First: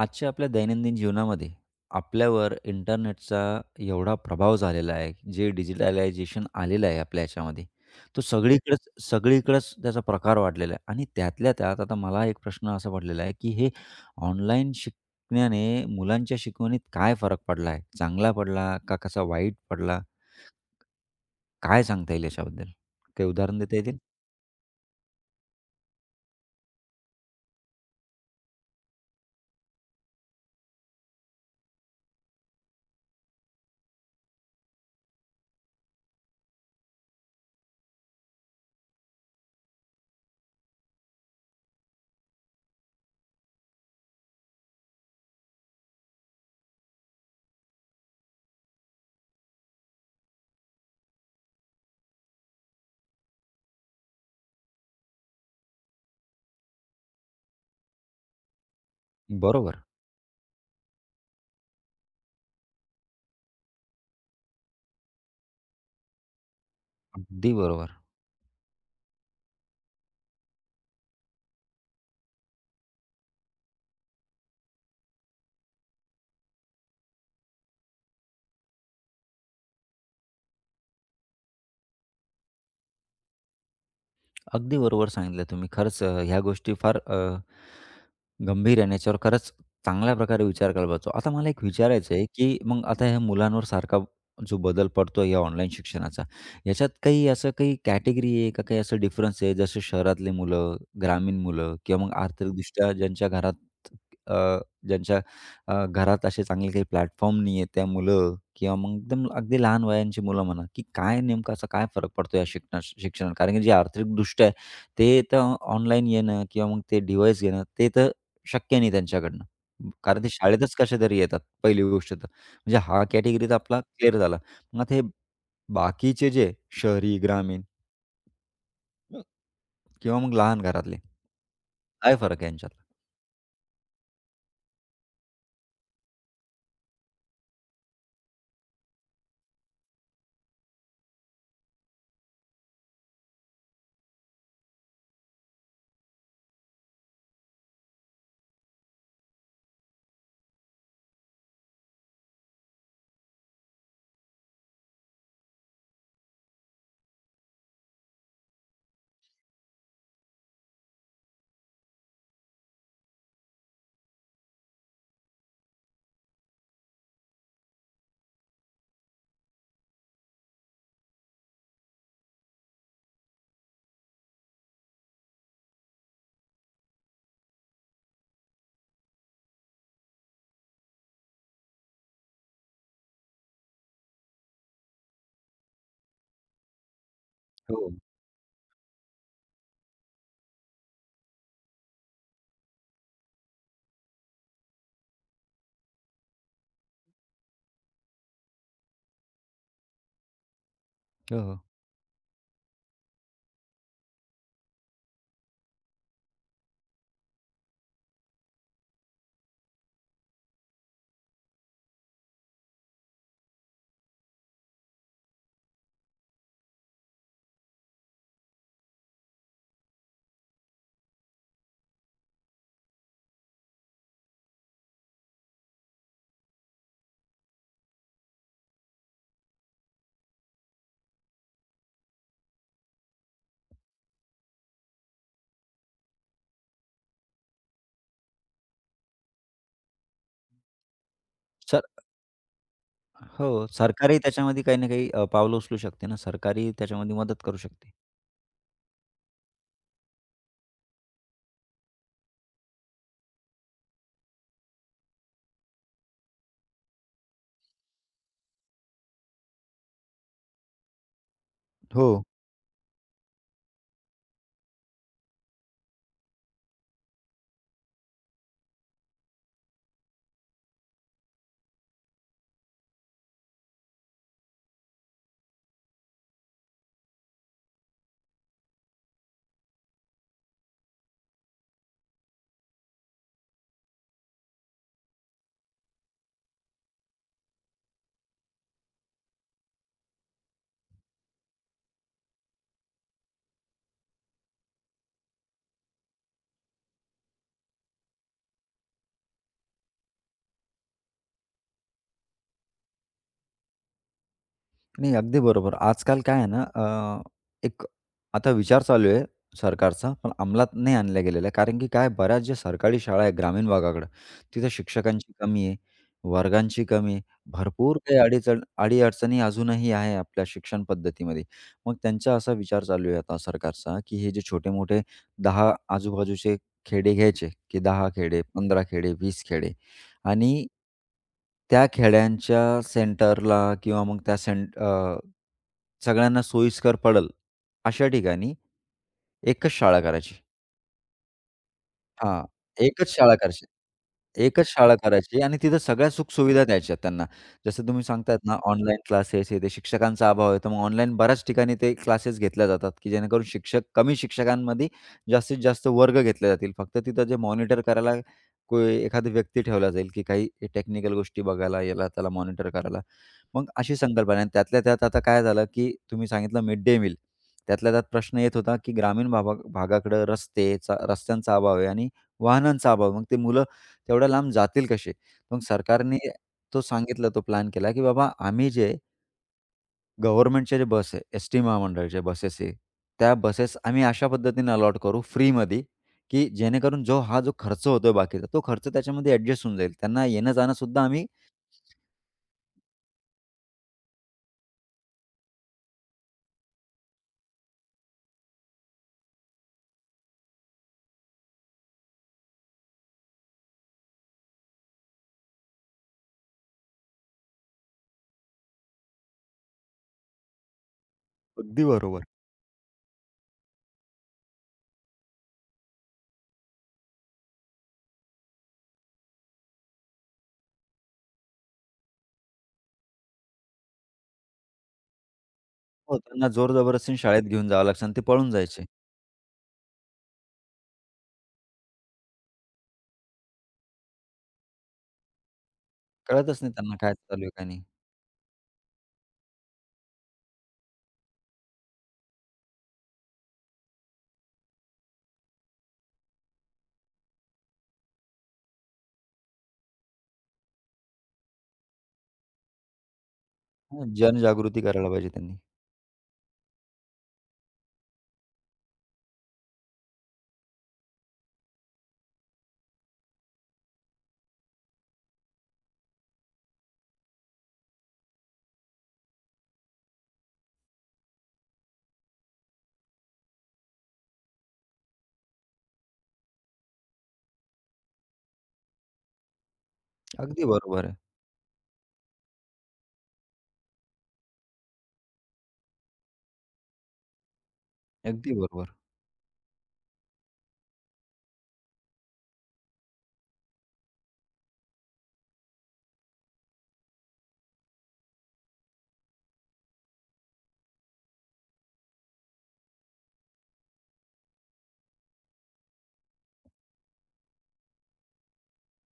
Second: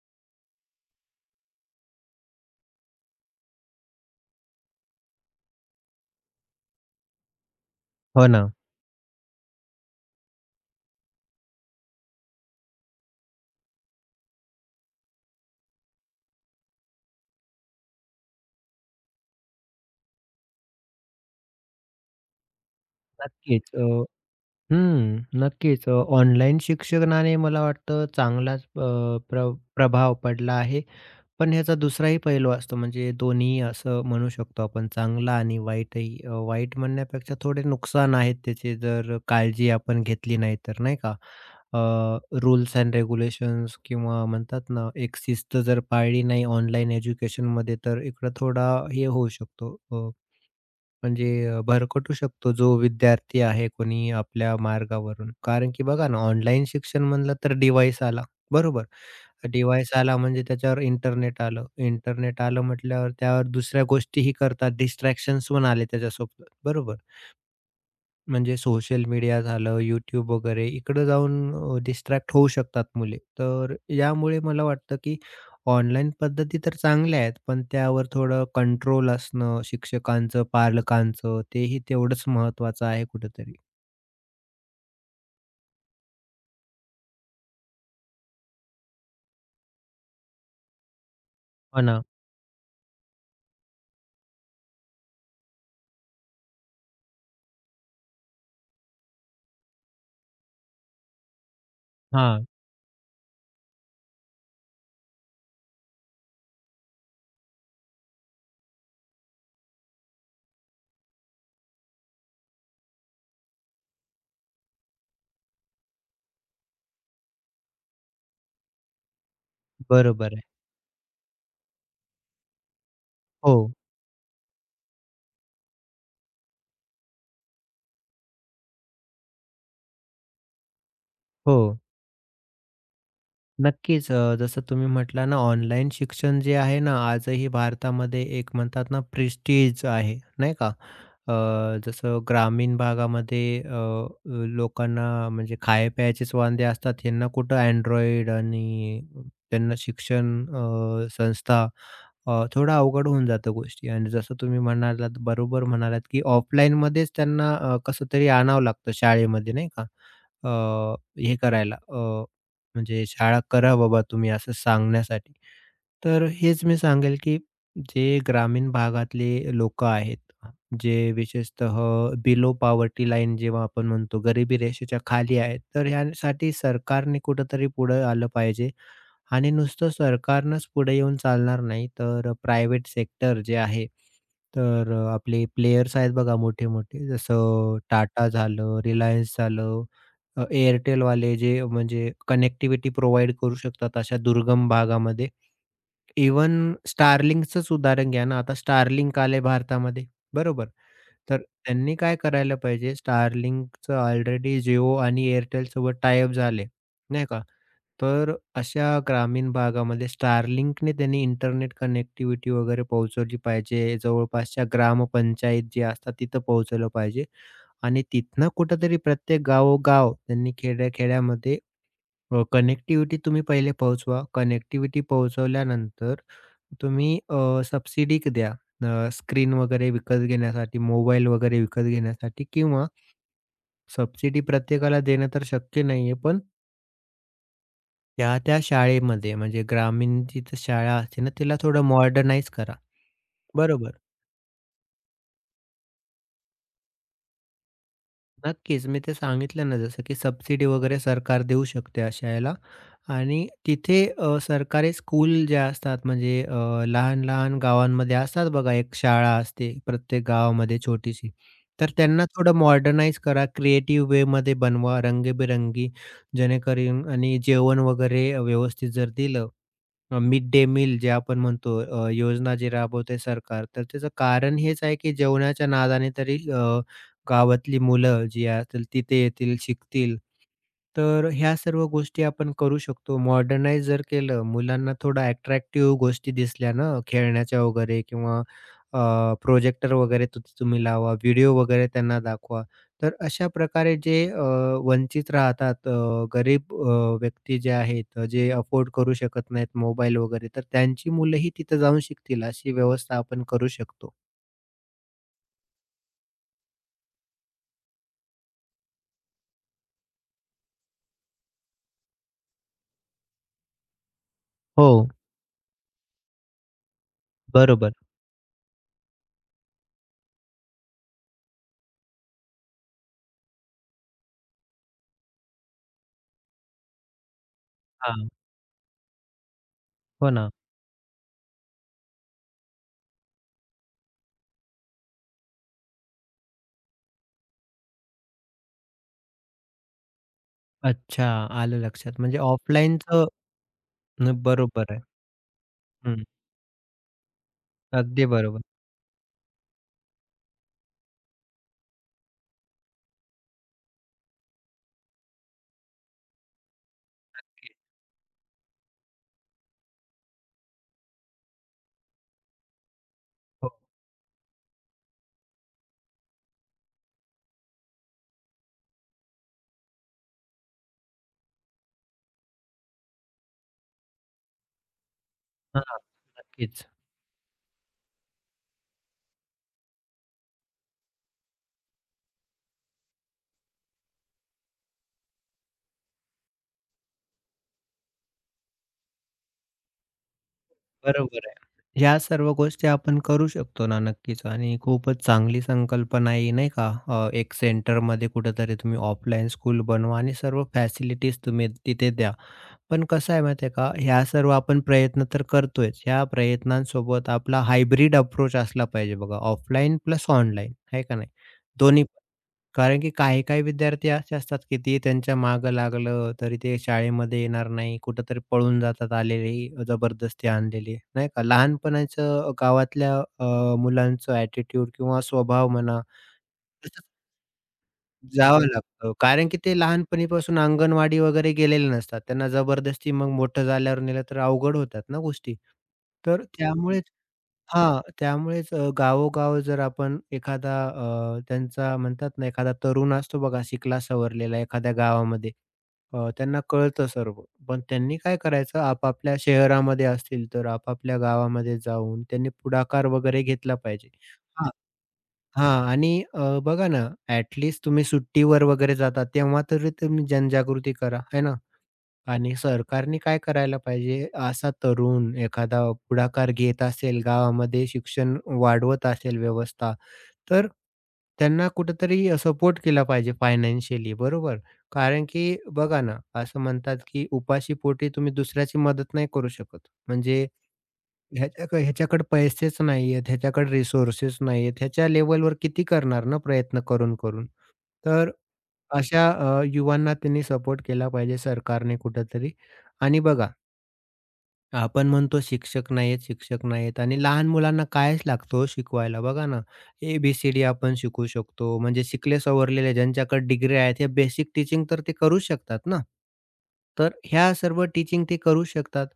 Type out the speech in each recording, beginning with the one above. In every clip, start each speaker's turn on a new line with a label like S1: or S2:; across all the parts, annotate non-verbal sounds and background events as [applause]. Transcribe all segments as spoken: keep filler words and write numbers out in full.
S1: आजच्या आपल्या दैनंदिन जीवनामध्ये आपल्यावर इंटरनेटचा एवढा प्रभाव झालेला आहे, जे डिजिटलायझेशन आलेलं आहे आपल्या ह्याच्यामध्ये. तो
S2: हो ना.
S1: सगळीकडेच सगळीकडेच त्याचा प्रकार वाढलेला आहे आणि त्यातल्या त्यात आता मला एक प्रश्न असा पडलेला आहे, की हे ऑनलाईन शिकण्याने मुलांच्या शिकवणीत काय फरक पडला आहे? चांगला पडला का कसा वाईट पडला? काय सांगता येईल याच्याबद्दल? काही उदाहरण
S2: नक्कीच.
S1: देता
S2: अ,
S1: येतील?
S2: हं. नक्कीच. ऑनलाईन शिक्षणाने मला वाटतं चांगलाच अ, प्र प्रभाव पडला आहे. पण ह्याचा दुसराही पैलू असतो म्हणजे दोन्ही असं म्हणू शकतो आपण चांगला आणि वाईटही. अ, वाईट म्हणण्यापेक्षा थोडे नुकसान आहेत त्याचे जर काळजी आपण घेतली नाही तर, नाही का? अ, रूल्स एंड रेग्युलेशन्स किंवा म्हणतात ना एक शिस्त जर पाळली नाही ऑनलाईन एज्युकेशनमध्ये तर इकडं थोडा हे होऊ शकतो. म्हणजे अ, भरकटू शकतो जो विद्यार्थी आहे कोणी आपल्या मार्गावरून. कारण की बघा ना, ऑनलाईन शिक्षण म्हणलं तर डिव्हाइस आला, बरोबर?
S1: बरोबर.
S2: डिव्हाइस आला म्हणजे त्याच्यावर इंटरनेट आलं. इंटरनेट आलं म्हटल्यावर त्यावर दुसऱ्या गोष्टीही करतात, डिस्ट्रॅक्शन्स पण आले त्याच्यासोबत, बरोबर?
S1: अगदी बरोबर.
S2: म्हणजे सोशल मीडिया झालं, यूट्यूब वगैरे इकडं जाऊन अ, डिस्ट्रॅक्ट होऊ शकतात मुले. तर यामुळे मला वाटतं, की ऑनलाईन पद्धती तर चांगल्या आहेत, पण त्यावर थोडं कंट्रोल असणं शिक्षकांचं, पालकांचं तेही तेवढंच महत्त्वाचं आहे कुठेतरी.
S1: अगदी बरोबर सांगितलं तुम्ही. खरंच अ, ह्या गोष्टी फार अ, गंभीर आहे आणि याच्यावर खरंच चांगल्या प्रकारे विचार करायला पाहिजे. आता मला एक
S2: हो ना.
S1: विचारायचं आहे, की मग आता ह्या मुलांवर सारखा जो बदल पड़तो या ऑनलाईन शिक्षणाचा, याच्यात काही असं काही कॅटेगरी आहे का काही असं डिफरन्स आहे? जसं शहरातले मुलं, ग्रामीण मुलं किंवा मग
S2: हां,
S1: आर्थिकदृष्ट्या ज्यांच्या घरात अ, ज्यांच्या अ, घरात असे चांगले काही प्लॅटफॉर्म नाही आहे. त्या मुलं किंवा मग एकदम अगदी लहान वयांची मुलं म्हणा, की काय नेमका असा काय फरक पडतो या शिकण्या शिक्षणात? कारण की जे आर्थिकदृष्ट्या आहे, ते तर ऑनलाईन येणं किंवा मग ते डिव्हाइस घेणं, ते तर शक्य नाही त्यांच्याकडनं. कारण ते
S2: बरोबर आहे.
S1: शाळेतच कशातरी येतात, पहिली गोष्ट तर. म्हणजे हा कॅटेगरी
S2: हो,
S1: आपला क्लिअर झाला. मग आता हे बाकीचे जे शहरी, ग्रामीण किंवा मग लहान घरातले,
S2: हो.
S1: काय फरक आहे यांच्यातला?
S2: नक्कीच. अ, जसं तुम्ही म्हटला ना, ऑनलाईन शिक्षण जे आहे ना, आजही भारतामध्ये एक म्हणतात ना, प्रेस्टीज आहे, नाही का? अ, जसं ग्रामीण भागामध्ये अ, लोकांना म्हणजे खाय-प्यायचेच वांदे असतात. ह्यांना कुठं Android आणि त्यांना शिक्षण अ, संस्था अ, थोडं अवघड होऊन जातं गोष्टी. आणि जसं तुम्ही म्हणालात, बरोबर म्हणालात, की ऑफलाईनमध्येच त्यांना अ, कसं तरी आणावं लागतं शाळेमध्ये, नाही का? अ, हे करायला म्हणजे शाळा करा बाबा तुम्ही असं सांगण्यासाठी. तर हेच मी सांगेल, की जे ग्रामीण भागातले लोकं आहेत, जे विशेषतः बिलो पॉवर्टी लाईन जेव्हा आपण म्हणतो गरिबी रेषेच्या खाली आहेत, तर ह्यासाठी सरकारने कुठेतरी पुढे आलं पाहिजे. आणि नुसतं सरकारनंच पुढे येऊन चालणार नाही, तर प्रायव्हेट सेक्टर जे आहे, तर अ, आपले प्लेयर्स आहेत बघा मोठे-मोठे, जसं
S1: हो.
S2: टाटा झालं, रिलायन्स झालं, अ, एअरटेल वाले जे म्हणजे कनेक्टिव्हिटी प्रोव्हाईड करू शकतात अशा दुर्गम भागामध्ये. इव्हन Starlinkचंच उदाहरण घ्या ना, आता Starlink आले भारतामध्ये, बरोबर? तर
S1: हो, हो.
S2: त्यांनी काय करायला पाहिजे, Starlinkचं ऑलरेडी Jio आणि एअरटेलसोबत टाय अप झाले, नाही का? तर अशा ग्रामीण भागामध्ये स्टारलिंकने त्यांनी इंटरनेट कनेक्टिव्हिटी वगैरे पोहोचवली पाहिजे. जवळपासच्या ग्रामपंचायत जे असतात तिथं पोहोचवलं पाहिजे आणि तिथनं कुठेतरी प्रत्येक गावोगाव त्यांनी खेड्या-खेड्यामध्ये अ, कनेक्टिव्हिटी तुम्ही पहिले पोहोचवा. कनेक्टिव्हिटी पोहोचवल्यानंतर तुम्ही अ, सबसिडी द्या. स्क्रीन वगैरे विकत घेण्यासाठी, मोबाईल वगैरे विकत घेण्यासाठी किंवा सबसिडी प्रत्येकाला देणं तर शक्य नाहीये पण त्या-त्या शाळेमध्ये म्हणजे ग्रामीण जिथं शाळा असते ना, तिला थोडं मॉडर्नाइज करा.
S1: हो,
S2: बरोबर.
S1: सरकारही त्याच्यामध्ये काही ना काही अ, पावलं उचलू शकते ना, सरकारही त्याच्यामध्ये मदत करू शकते.
S2: नक्कीच, मी ते सांगितलं ना जसं की सबसिडी वगैरे सरकार देऊ शकते अशा याला आणि तिथे अ, सरकारी स्कूल जे असतात म्हणजे अ, लहान-लहान गावांमध्ये असतात बघा एक शाळा असते प्रत्येक गावामध्ये छोटीशी. तर
S1: हो.
S2: त्यांना थोडं मॉडर्नाइज करा, क्रिएटिव्ह वेमध्ये बनवा रंगीबेरंगी जेणेकरून आणि जेवण वगैरे व्यवस्थित जर दिलं अ, मिड डे मील जे आपण म्हणतो अ, योजना जी राबवते सरकार, तर त्याचं कारण हेच आहे की जेवणाच्या नादाने तरी अ, गावातली मुलं जी असतील तिथे येतील, शिकतील तर ह्या सर्व गोष्टी आपण करू शकतो. मॉडर्नाइज जर केलं, मुलांना थोडं अट्रॅक्टिव्ह गोष्टी दिसल्या ना, खेळण्याच्या वगैरे किंवा प्रोजेक्टर वगैरे तु तुम्ही लावा, व्हिडिओ वगैरे त्यांना दाखवा. तर अशा प्रकारे जे अ, वंचित राहतात अ, गरीब अ, व्यक्ती जे आहेत, अ, जे अफोर्ड करू शकत नाहीत मोबाईल वगैरे, तर त्यांची मुलंही तिथं जाऊन शिकतील, अशी व्यवस्था आपण करू शकतो.
S1: नाही, अगदी बरोबर. आजकाल काय आहे ना, अ, एक आता विचार चालू आहे सरकारचा, पण अंमलात नाही आणल्या गेलेला आहे. कारण की काय बऱ्याच ज्या सरकारी शाळा आहेत ग्रामीण भागाकडं, तिथं
S2: हो,
S1: शिक्षकांची कमी आहे, वर्गांची कमी आहे.
S2: बरोबर.
S1: भरपूर काही अडीचण अडी-अडचणी अजूनही आहे आपल्या शिक्षण पद्धतीमध्ये. मग त्यांचा असा विचार चालू आहे आता सरकारचा, की हे जे छोटे-मोठे दहा आजूबाजूचे खेडे घ्यायचे, की दहा
S2: हां,
S1: खेडे, पंधरा खेडे, वीस खेडे
S2: हो ना.
S1: आणि त्या खेड्यांच्या सेंटरला किंवा मग त्या सेंट अ, सगळ्यांना सोयीस्कर पडेल, अशा ठिकाणी एकच शाळा करायची.
S2: अच्छा, आलं लक्षात. म्हणजे
S1: हां, एकच
S2: ऑफलाईनचं
S1: शाळा करायची. एकच
S2: बरोबर
S1: शाळा
S2: आहे.
S1: करायची आणि तिथं सगळ्या सुखसुविधा द्यायच्या त्यांना. जसं तुम्ही
S2: अगदी
S1: सांगतात ना,
S2: बरोबर.
S1: ऑनलाईन क्लासेस हे ते शिक्षकांचा अभाव आहे. तर मग ऑनलाईन बऱ्याच ठिकाणी ते क्लासेस घेतल्या जातात, की जेणेकरून शिक्षक कमी शिक्षकांमध्ये जास्तीत जास्त वर्ग घेतले जातील. फक्त तिथं जे मॉनिटर करायला कोणी एखादी व्यक्ती ठेवला जाईल, की काही टेक्निकल गोष्टी बघायला, याला त्याला मॉनिटर करायला. मग
S2: हो.
S1: अशी संकल्पना आहे आणि त्यातल्या त्यात आता काय झालं, की तुम्ही सांगितलं मिड डे मील. त्यातल्या त्यात प्रश्न येत होता, की ग्रामीण भागा भागाकडे रस्तेचा रस्त्यांचा अभाव आहे आणि वाहनांचा अभाव मग ते मुलं तेवढ्या लांब जातील कसे? मग
S2: हां,
S1: सरकारने तो
S2: नक्कीच.
S1: सांगितलं, तो प्लॅन केला, की बाबा आम्ही जे गव्हर्नमेंटच्या जे बस आहे, एस-टी महामंडळाच्या बसेस आहे, त्या बसेस आम्ही अशा पद्धतीने अलॉट करू फ्रीमध्ये, की जेणेकरून जो हा जो खर्च होतोय बाकीचा, तो खर्च त्याच्यामध्ये ॲडजस्ट होऊन जाईल. त्यांना येणं-जाणं सुद्धा आम्ही
S2: बरोबर आहे. ह्या सर्व गोष्टी आपण करू शकतो ना, नक्कीच आणि खूपच चांगली संकल्पना आहे, नाही का? अ, एक सेंटरमध्ये कुठेतरी तुम्ही ऑफलाईन स्कूल बनवा आणि सर्व फॅसिलिटीज तुम्ही तिथे द्या. पण कसं आहे माहिती आहे का, ह्या सर्व आपण प्रयत्न तर करतोयच. ह्या प्रयत्नांसोबत आपला हायब्रिड अप्रोच असला पाहिजे बघा, ऑफलाईन प्लस ऑनलाईन, आहे का नाही?
S1: अगदी
S2: दोन्ही
S1: बरोबर.
S2: कारण की काही-काही विद्यार्थी असे असतात, की ते त्यांच्या मागं लागलं तरी ते शाळेमध्ये येणार नाही. कुठेतरी पळून जातात आलेले, जबरदस्ती आणलेले, नाही का? लहानपणाचं गावातल्या अ, मुलांचं ॲटिट्यूड किंवा स्वभाव म्हणा,
S1: हो, त्यांना
S2: तसंच
S1: जोर-जबरदस्तीने शाळेत घेऊन जावं लागतं आणि ते पळून
S2: जावं
S1: जायचे.
S2: लागतं. कारण की ते लहानपणीपासून अंगणवाडी वगैरे गेलेले नसतात. त्यांना जबरदस्ती मग मोठं झाल्यावर नेलं तर अवघड होतात ना गोष्टी. तर
S1: कळतच नाही त्यांना
S2: त्यामुळेच
S1: काय चालू आहे, काय नाही.
S2: हां, त्यामुळेच अ, गावोगाव जर आपण एखादा अ, त्यांचा म्हणतात ना, एखादा तरुण असतो बघा शिकला सवरलेला एखाद्या गावामध्ये. अ, त्यांना कळतं सर्व. पण त्यांनी काय करायचं आपापल्या शहरामध्ये असतील तर आपापल्या गावामध्ये जाऊन त्यांनी पुढाकार वगैरे घेतला
S1: हां,
S2: पाहिजे. हां,
S1: जनजागृती करायला पाहिजे त्यांनी.
S2: हां आणि अ, बघा ना ॲट तुम्ही सुट्टीवर वगैरे जाता तेव्हा तरी तुम्ही जनजागृती करा, है ना? आणि सरकारने काय करायला पाहिजे, असा तरुण एखादा पुढाकार घेत असेल, गावामध्ये शिक्षण वाढवत असेल व्यवस्था, तर त्यांना कुठेतरी सपोर्ट केला पाहिजे फायनान्शियली बरोबर. कारण की बघा ना, असं म्हणतात की उपाशी पोटी तुम्ही दुसऱ्याची मदत नाही करू शकत. म्हणजे
S1: अगदी बरोबर आहे.
S2: ह्याच्या ह्याच्याकडे पैसेच नाही आहेत, ह्याच्याकडे रिसोर्सेस नाही आहेत, ह्याच्या लेव्हलवर किती करणार ना प्रयत्न करून-करून. तर
S1: अगदी बरोबर.
S2: अशा अ, युवांना त्यांनी सपोर्ट केला पाहिजे सरकारने कुठेतरी. आणि बघा, आपण म्हणतो शिक्षक नाहीयेत, शिक्षक नाहीयेत आणि लहान मुलांना कायच लागतं हो शिकवायला. बघा ना, ए-बी-सी-डी आपण शिकवू शकतो. म्हणजे शिकले सवरलेले ज्यांच्याकडे डिग्री आहेत, हे बेसिक टीचिंग तर ते करूच शकतात ना. तर ह्या सर्व टीचिंग ते करू शकतात.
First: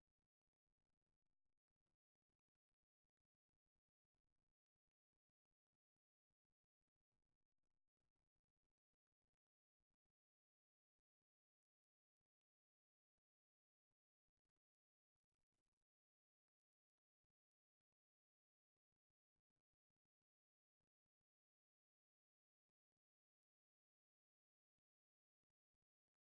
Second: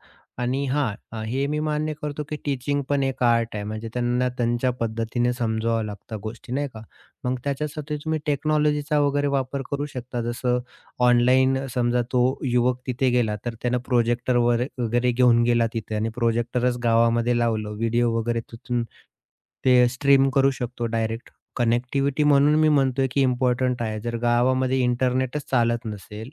S2: आणि हां, अ, हे मी मान्य करतो, की टीचिंग पण एक आर्ट आहे. म्हणजे त्यांना त्यांच्या पद्धतीने समजावं लागतं गोष्टी, नाही का? मग त्याच्यासाठी तुम्ही टेक्नॉलॉजीचा वगैरे वापर करू शकता. जसं ऑनलाईन समजा तो युवक तिथे गेला, तर त्यानं प्रोजेक्टर वर वगैरे घेऊन गेला तिथे आणि प्रोजेक्टरच गावामध्ये लावलं. व्हिडिओ वगैरे तिथून ते स्ट्रीम करू शकतो डायरेक्ट. कनेक्टिव्हिटी म्हणून मी म्हणतोय, की इम्पॉर्टंट आहे. जर गावामध्ये इंटरनेटच चालत नसेल,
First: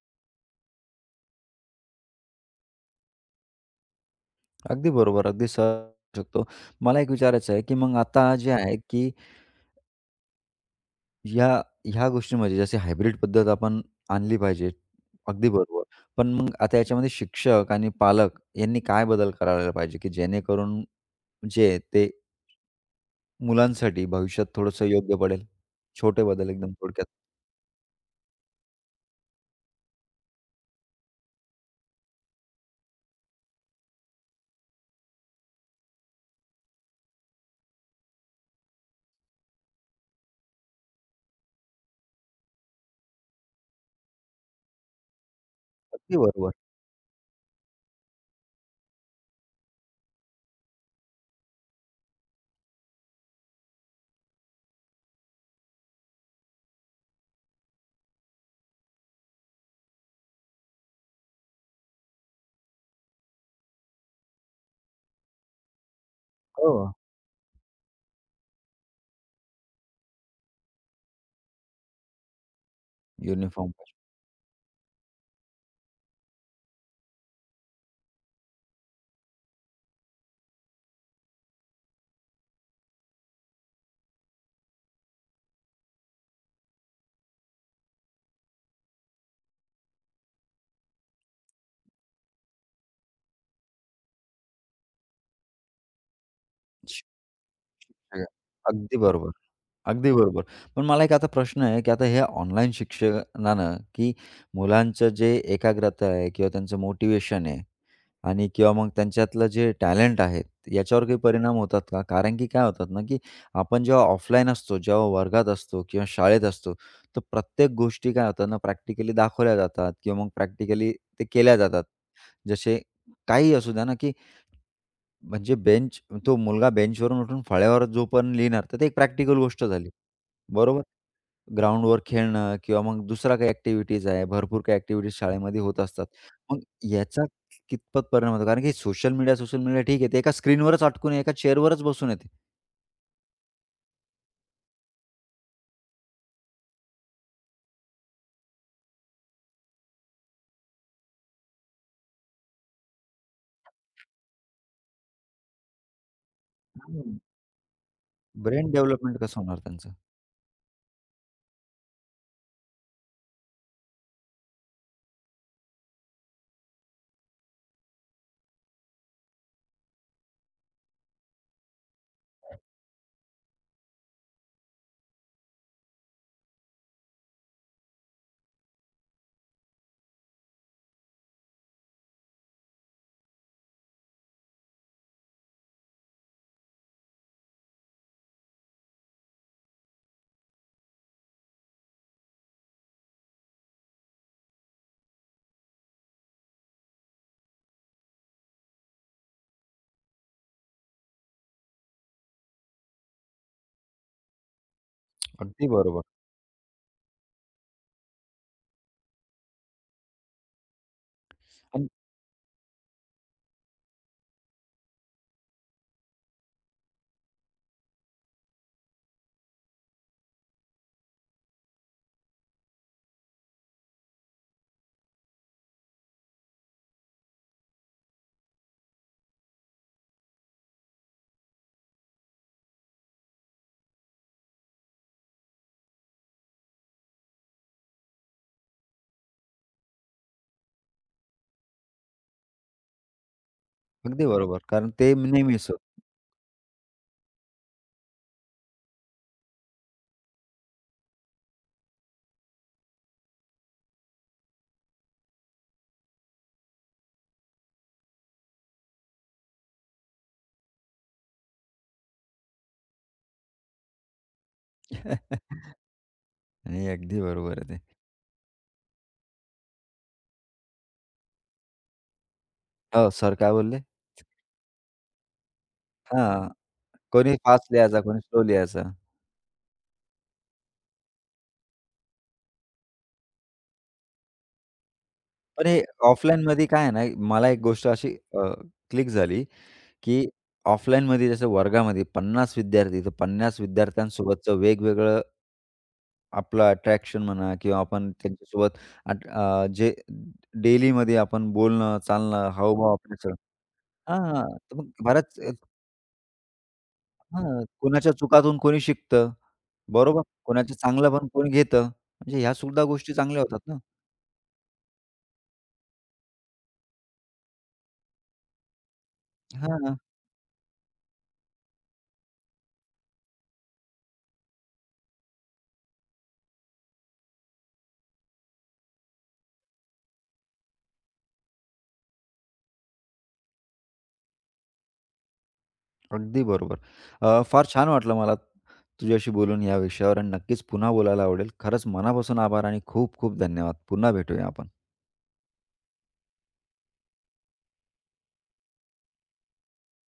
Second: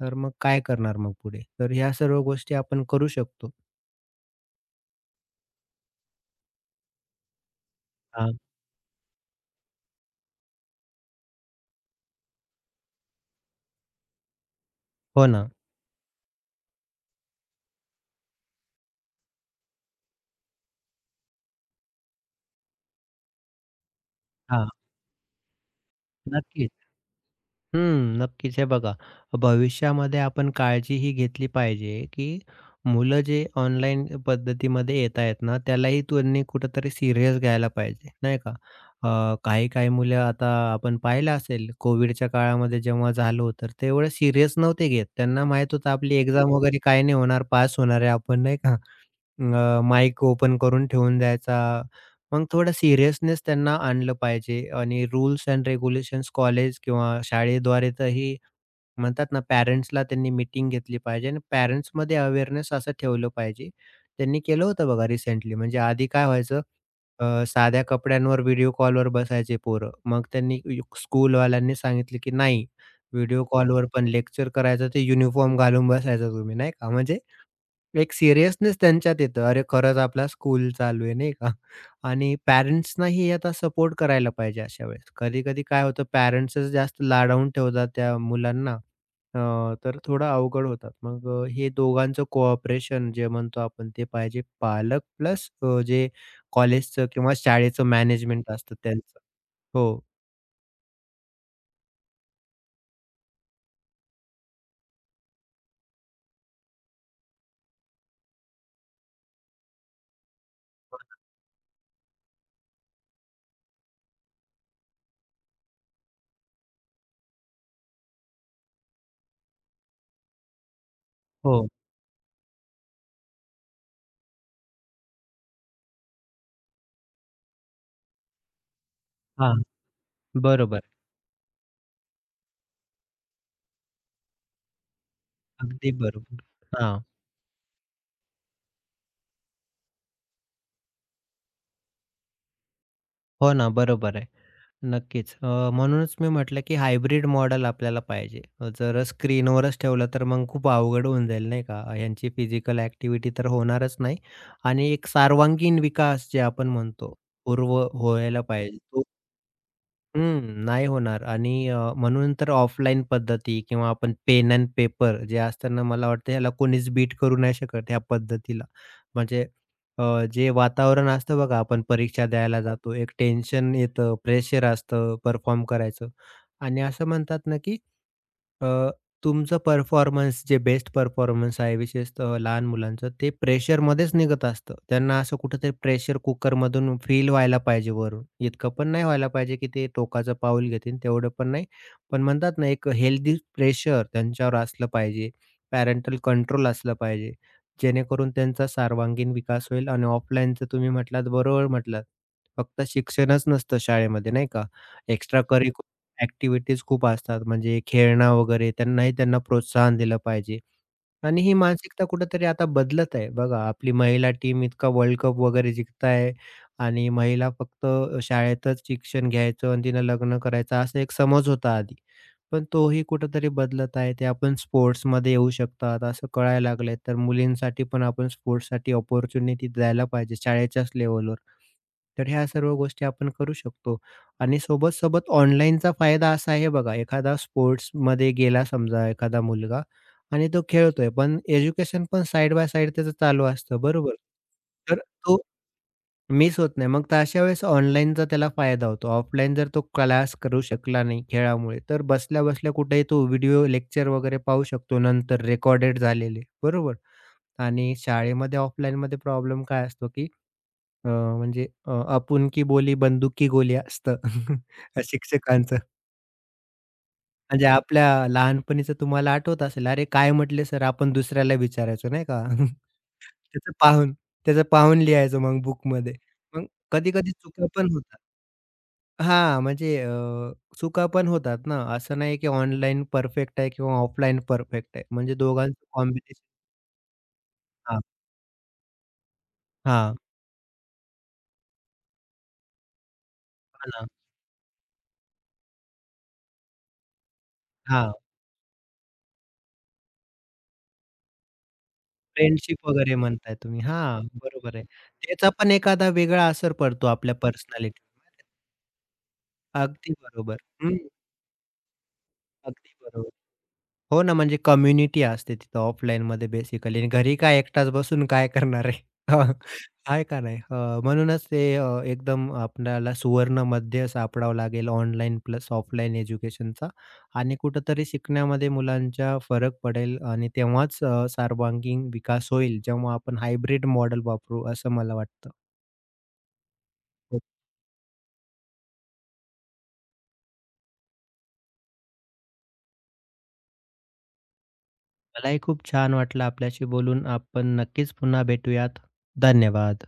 S2: तर मग काय करणार मग पुढे? तर ह्या सर्व गोष्टी आपण करू शकतो.
S1: अगदी बरोबर, अगदी सहज शकतो. मला एक विचारायचं आहे, की मग आता
S2: हां.
S1: जे आहे, की ह्या ह्या गोष्टीमध्ये जशी हायब्रिड पद्धत आपण आणली पाहिजे.
S2: हो
S1: अगदी
S2: ना.
S1: बरोबर. पण मग आता याच्यामध्ये शिक्षक आणि पालक यांनी काय बदल करायला पाहिजे, की जेणेकरून जे आहे ते मुलांसाठी भविष्यात
S2: हां.
S1: थोडंसं योग्य पडेल? छोटे बदल एकदम
S2: नक्कीच.
S1: थोडक्यात.
S2: हं, नक्कीच. हे बघा, भविष्यामध्ये आपण काळजी ही घेतली पाहिजे, की मुलं जे ऑनलाईन पद्धतीमध्ये येत आहेत ना, त्यालाही त्यांनी कुठेतरी सीरियस घ्यायला पाहिजे, नाही का? अ, काही-काही मुलं आता आपण पाहिलं असेल कोव्हिडच्या काळामध्ये जेव्हा झालं होतं, तर ते एवढं सीरियस नव्हते घेत. त्यांना माहीत होतं आपली
S1: अगदी बरोबर.
S2: एक्झाम वगैरे काही नाही होणार, पास होणार आहे आपण, नाही का? अ, माईक ओपन करून ठेवून द्यायचा. मग थोडं सीरियसनेस त्यांना आणलं पाहिजे आणि रूल्स अँड रेग्युलेशन्स कॉलेज किंवा शाळेद्वारे तरी म्हणतात ना, पॅरेंट्सला त्यांनी मीटिंग घेतली पाहिजे आणि पॅरेंट्समध्ये अवेअरनेस असं ठेवलं पाहिजे. त्यांनी केलं होतं बघा रिसेंटली. म्हणजे आधी काय व्हायचं,
S1: हो.
S2: अ, साध्या कपड्यांवर व्हिडिओ कॉलवर बसायचे पोरं. मग त्यांनी यु- स्कूलवाल्यांनी सांगितलं, की "नाही, व्हिडिओ
S1: युनिफॉर्म
S2: कॉलवर पण लेक्चर करायचं, ते युनिफॉर्म घालून बसायचा तुम्ही." नाही का? म्हणजे एक सिरियसनेस त्यांच्यात येतं. अरे, खरंच आपला स्कूल चालू आहे नाही का? आणि पॅरेंट्सनाही आता सपोर्ट करायला पाहिजे अशा वेळेस. कधी-कधी काय होतं पॅरेंट्सच जास्त लाडावून ठेवतात त्या मुलांना. अ, तर थोडं अवघड होतात. मग अ, हे दोघांचं कोऑपरेशन जे म्हणतो आपण ते पाहिजे. पालक प्लस जे कॉलेजचं किंवा शाळेचं मॅनेजमेंट असतं
S1: अगदी
S2: त्यांचं.
S1: बरोबर.
S2: हो,
S1: अगदी बरोबर. पण मला एक आता प्रश्न आहे, की आता हे ऑनलाईन शिक्षणानं, की मुलांचं जे एकाग्रता आहे किंवा त्यांचं मोटिव्हेशन आहे आणि किंवा मग त्यांच्यातलं जे टॅलेंट आहे, याच्यावर काही परिणाम होतात का? कारण की काय होतात ना, की आपण जेव्हा ऑफलाईन असतो, जेव्हा वर्गात असतो किंवा शाळेत असतो, तर प्रत्येक गोष्टी काय होतात ना, प्रॅक्टिकली दाखवल्या जातात किंवा मग प्रॅक्टिकली ते केल्या
S2: हो.
S1: जातात. जसे काहीही असू द्या ना, की म्हणजे बेंच तो मुलगा बेंचवरून उठून फळ्यावर जो पण लिहिणार, तर ते एक प्रॅक्टिकल
S2: हां,
S1: गोष्ट झाली. बरोबर?
S2: बरोबर.
S1: ग्राउंडवर खेळणं किंवा मग दुसऱ्या काही ॲक्टिव्हिटीज आहे. भरपूर काही ॲक्टिव्हिटीज शाळेमध्ये होत
S2: अगदी
S1: असतात.
S2: बरोबर.
S1: मग
S2: हां.
S1: याचा कितपत परिणाम होतो? कारण की सोशल मीडिया, सोशल मीडिया ठीक आहे. ते एका स्क्रीनवरच अटकून आहे, एका चेअरवरच बसून आहे ते.
S2: हो ना, बरोबर आहे. नक्कीच. अ, म्हणूनच मी म्हटलं, की हायब्रिड मॉडेल आपल्याला पाहिजे. अ, जर स्क्रीनवरच ठेवलं तर मग खूप अवघड होऊन जाईल नाही का? ह्यांची फिजिकल ॲक्टिव्हिटी तर होणारच नाही आणि एक सर्वांगीण विकास जे आपण म्हणतो,
S1: हं.
S2: पूर्व व्हायला
S1: ब्रेन
S2: पाहिजे. तो
S1: डेव्हलपमेंट कसं होणार त्यांचं?
S2: हं, नाही होणार आणि अ, म्हणून तर ऑफलाईन पद्धती किंवा आपण पेन एंड पेपर जे असतं मला वाटतं ह्याला कोणीच बीट करू नाही शकत ह्या पद्धतीला. म्हणजे अ, जे वातावरण असतं बघा, आपण परीक्षा द्यायला जातो, एक टेन्शन येतं, प्रेशर असतं परफॉर्म करायचं आणि असं म्हणतात ना, की तुमचं परफॉर्मन्स जे बेस्ट परफॉर्मन्स आहे, विशेषतः लहान मुलांचं ते प्रेशरमध्येच निघत असतं. त्यांना असं कुठेतरी प्रेशर कुकरमधून फील व्हायला पाहिजे वरून. इतकं पण नाही व्हायला पाहिजे, की ते टोकाचं पाऊल घेतील तेवढं पण नाही. पण म्हणतात ना, एक हेल्दी प्रेशर त्यांच्यावर असलं पाहिजे. पॅरेंटल कंट्रोल असलं पाहिजे. जेणेकरून त्यांचा सर्वांगीण विकास होईल आणि ऑफलाईनचं तुम्ही म्हटलात बरोबर म्हटलात. फक्त शिक्षणच नसतं शाळेमध्ये नाही का? एक्स्ट्रा
S1: अगदी बरोबर.
S2: ॲक्टिव्हिटीज खूप असतात म्हणजे खेळणं वगैरे त्यांनाही त्यांना प्रोत्साहन दिलं पाहिजे. आणि ही
S1: आणि
S2: मानसिकता कुठेतरी आता बदलत आहे. बघा आपली महिला टीम इतका वर्ल्ड कप वगैरे जिंकताय आणि महिला फक्त अ, शाळेतच शिक्षण घ्यायचं आणि तिनं लग्न करायचं असा एक समज होता आधी. पण तोही कुठेतरी बदलत आहे. ते आपण स्पोर्ट्समध्ये येऊ शकतात असं कळायला लागलंय. तर मुलींसाठी पण आपण स्पोर्ट्ससाठी अपॉर्च्युनिटी द्यायला पाहिजे शाळेच्याच लेव्हलवर. तर ह्या सर्व गोष्टी आपण करू शकतो आणि सोबत-सोबत ऑनलाईनचा फायदा असा आहे बघा, एखादा स्पोर्ट्समध्ये गेला समजा एखादा मुलगा आणि तो खेळतोय, पण एज्युकेशन पण साइड बाय साइड त्याचं चालू असतं, बरोबर?
S1: अगदी बरोबर. कारण
S2: तर
S1: ते
S2: तो
S1: नेहमीच होत.
S2: मिस होत नाही. मग तर अशा वेळेस ऑनलाईनचा त्याला फायदा होतो. ऑफलाईन जर तो क्लास करू शकला नाही खेळामुळे, तर बसल्या-बसल्या कुठेही तो व्हिडिओ लेक्चर वगैरे पाहू शकतो नंतर रेकॉर्डेड झालेले, बरोबर? आणि शाळेमध्ये ऑफलाईनमध्ये प्रॉब्लेम काय असतो की अ, म्हणजे अ, "आपुलकी बोली बंदुकी गोली" असतं [laughs]
S1: [laughs]
S2: शिक्षकांचं.
S1: नाही, अगदी बरोबर आहे
S2: म्हणजे
S1: ते.
S2: आपल्या लहानपणीचं तुम्हाला आठवत असेल, "अरे काय म्हटले सर?" आपण दुसऱ्याला विचारायचो नाही का? [laughs]
S1: हो, सर काय
S2: त्याचं
S1: बोलले?
S2: पाहून त्याचं पाहून लिहायचो मग बुकमध्ये.
S1: हां,
S2: मग कधी-कधी
S1: कोणी
S2: चुका
S1: फास्ट
S2: पण
S1: लिहायचा,
S2: होतात.
S1: कोणी स्लो लिहायचा.
S2: हां, म्हणजे अ, चुका पण होतात ना. असं नाही की ऑनलाईन परफेक्ट आहे किंवा ऑफलाईन परफेक्ट आहे. म्हणजे
S1: पण हे
S2: दोघांचं कॉम्बिनेशन
S1: ऑफलाईनमध्ये काय आहे ना, मला एक गोष्ट
S2: हां,
S1: अशी क्लिक झाली
S2: हां.
S1: की ऑफलाईनमध्ये जसं वर्गामध्ये पन्नास विद्यार्थी, तर पन्नास
S2: हो ना.
S1: विद्यार्थ्यांसोबतचं वेगवेगळं आपलं अट्रॅक्शन म्हणा किंवा आपण
S2: हां.
S1: त्यांच्यासोबत अट अ, जे डेलीमध्ये आपण बोलणं, चालणं,
S2: फ्रेंडशिप
S1: हावभाव आपले
S2: वगैरे
S1: सगळं
S2: म्हणताय तुम्ही. हां,
S1: हां,
S2: बरोबर
S1: तर
S2: आहे.
S1: मग बऱ्याच
S2: त्याचा पण एखादा वेगळा असर पडतो आपल्या
S1: हां, कोणाच्या
S2: पर्सनॅलिटीवर.
S1: चुकातून कोणी शिकतं,
S2: अगदी
S1: बरोबर?
S2: बरोबर.
S1: कोणाचं
S2: हं,
S1: चांगलं पण कोणी घेतं. म्हणजे ह्या सुद्धा
S2: अगदी
S1: गोष्टी
S2: बरोबर.
S1: चांगल्या होतात ना.
S2: हो ना, म्हणजे कम्युनिटी असते तिथं ऑफलाईनमध्ये बेसिकली घरी काय एकटाच बसून काय करणार आहे? [laughs]
S1: हां.
S2: आहे का नाही? अ, म्हणूनच ते अ, एकदम आपल्याला सुवर्ण मध्य सापडावं लागेल ऑनलाईन प्लस ऑफलाईन एज्युकेशनचा आणि कुठेतरी शिकण्यामध्ये मुलांचा फरक पडेल आणि तेव्हाच अ, सर्वांगीण विकास होईल, जेव्हा आपण हायब्रिड मॉडेल वापरू असं मला वाटतं.
S1: अगदी बरोबर.
S2: हो,
S1: अ, फार छान वाटलं मला तुझ्याशी बोलून या विषयावर आणि नक्कीच पुन्हा बोलायला आवडेल. खरंच मनापासून आभार आणि खूप खूप धन्यवाद. पुन्हा भेटूया आपण.
S2: मलाही खूप छान वाटलं आपल्याशी बोलून. आपण नक्कीच पुन्हा भेटूयात. धन्यवाद.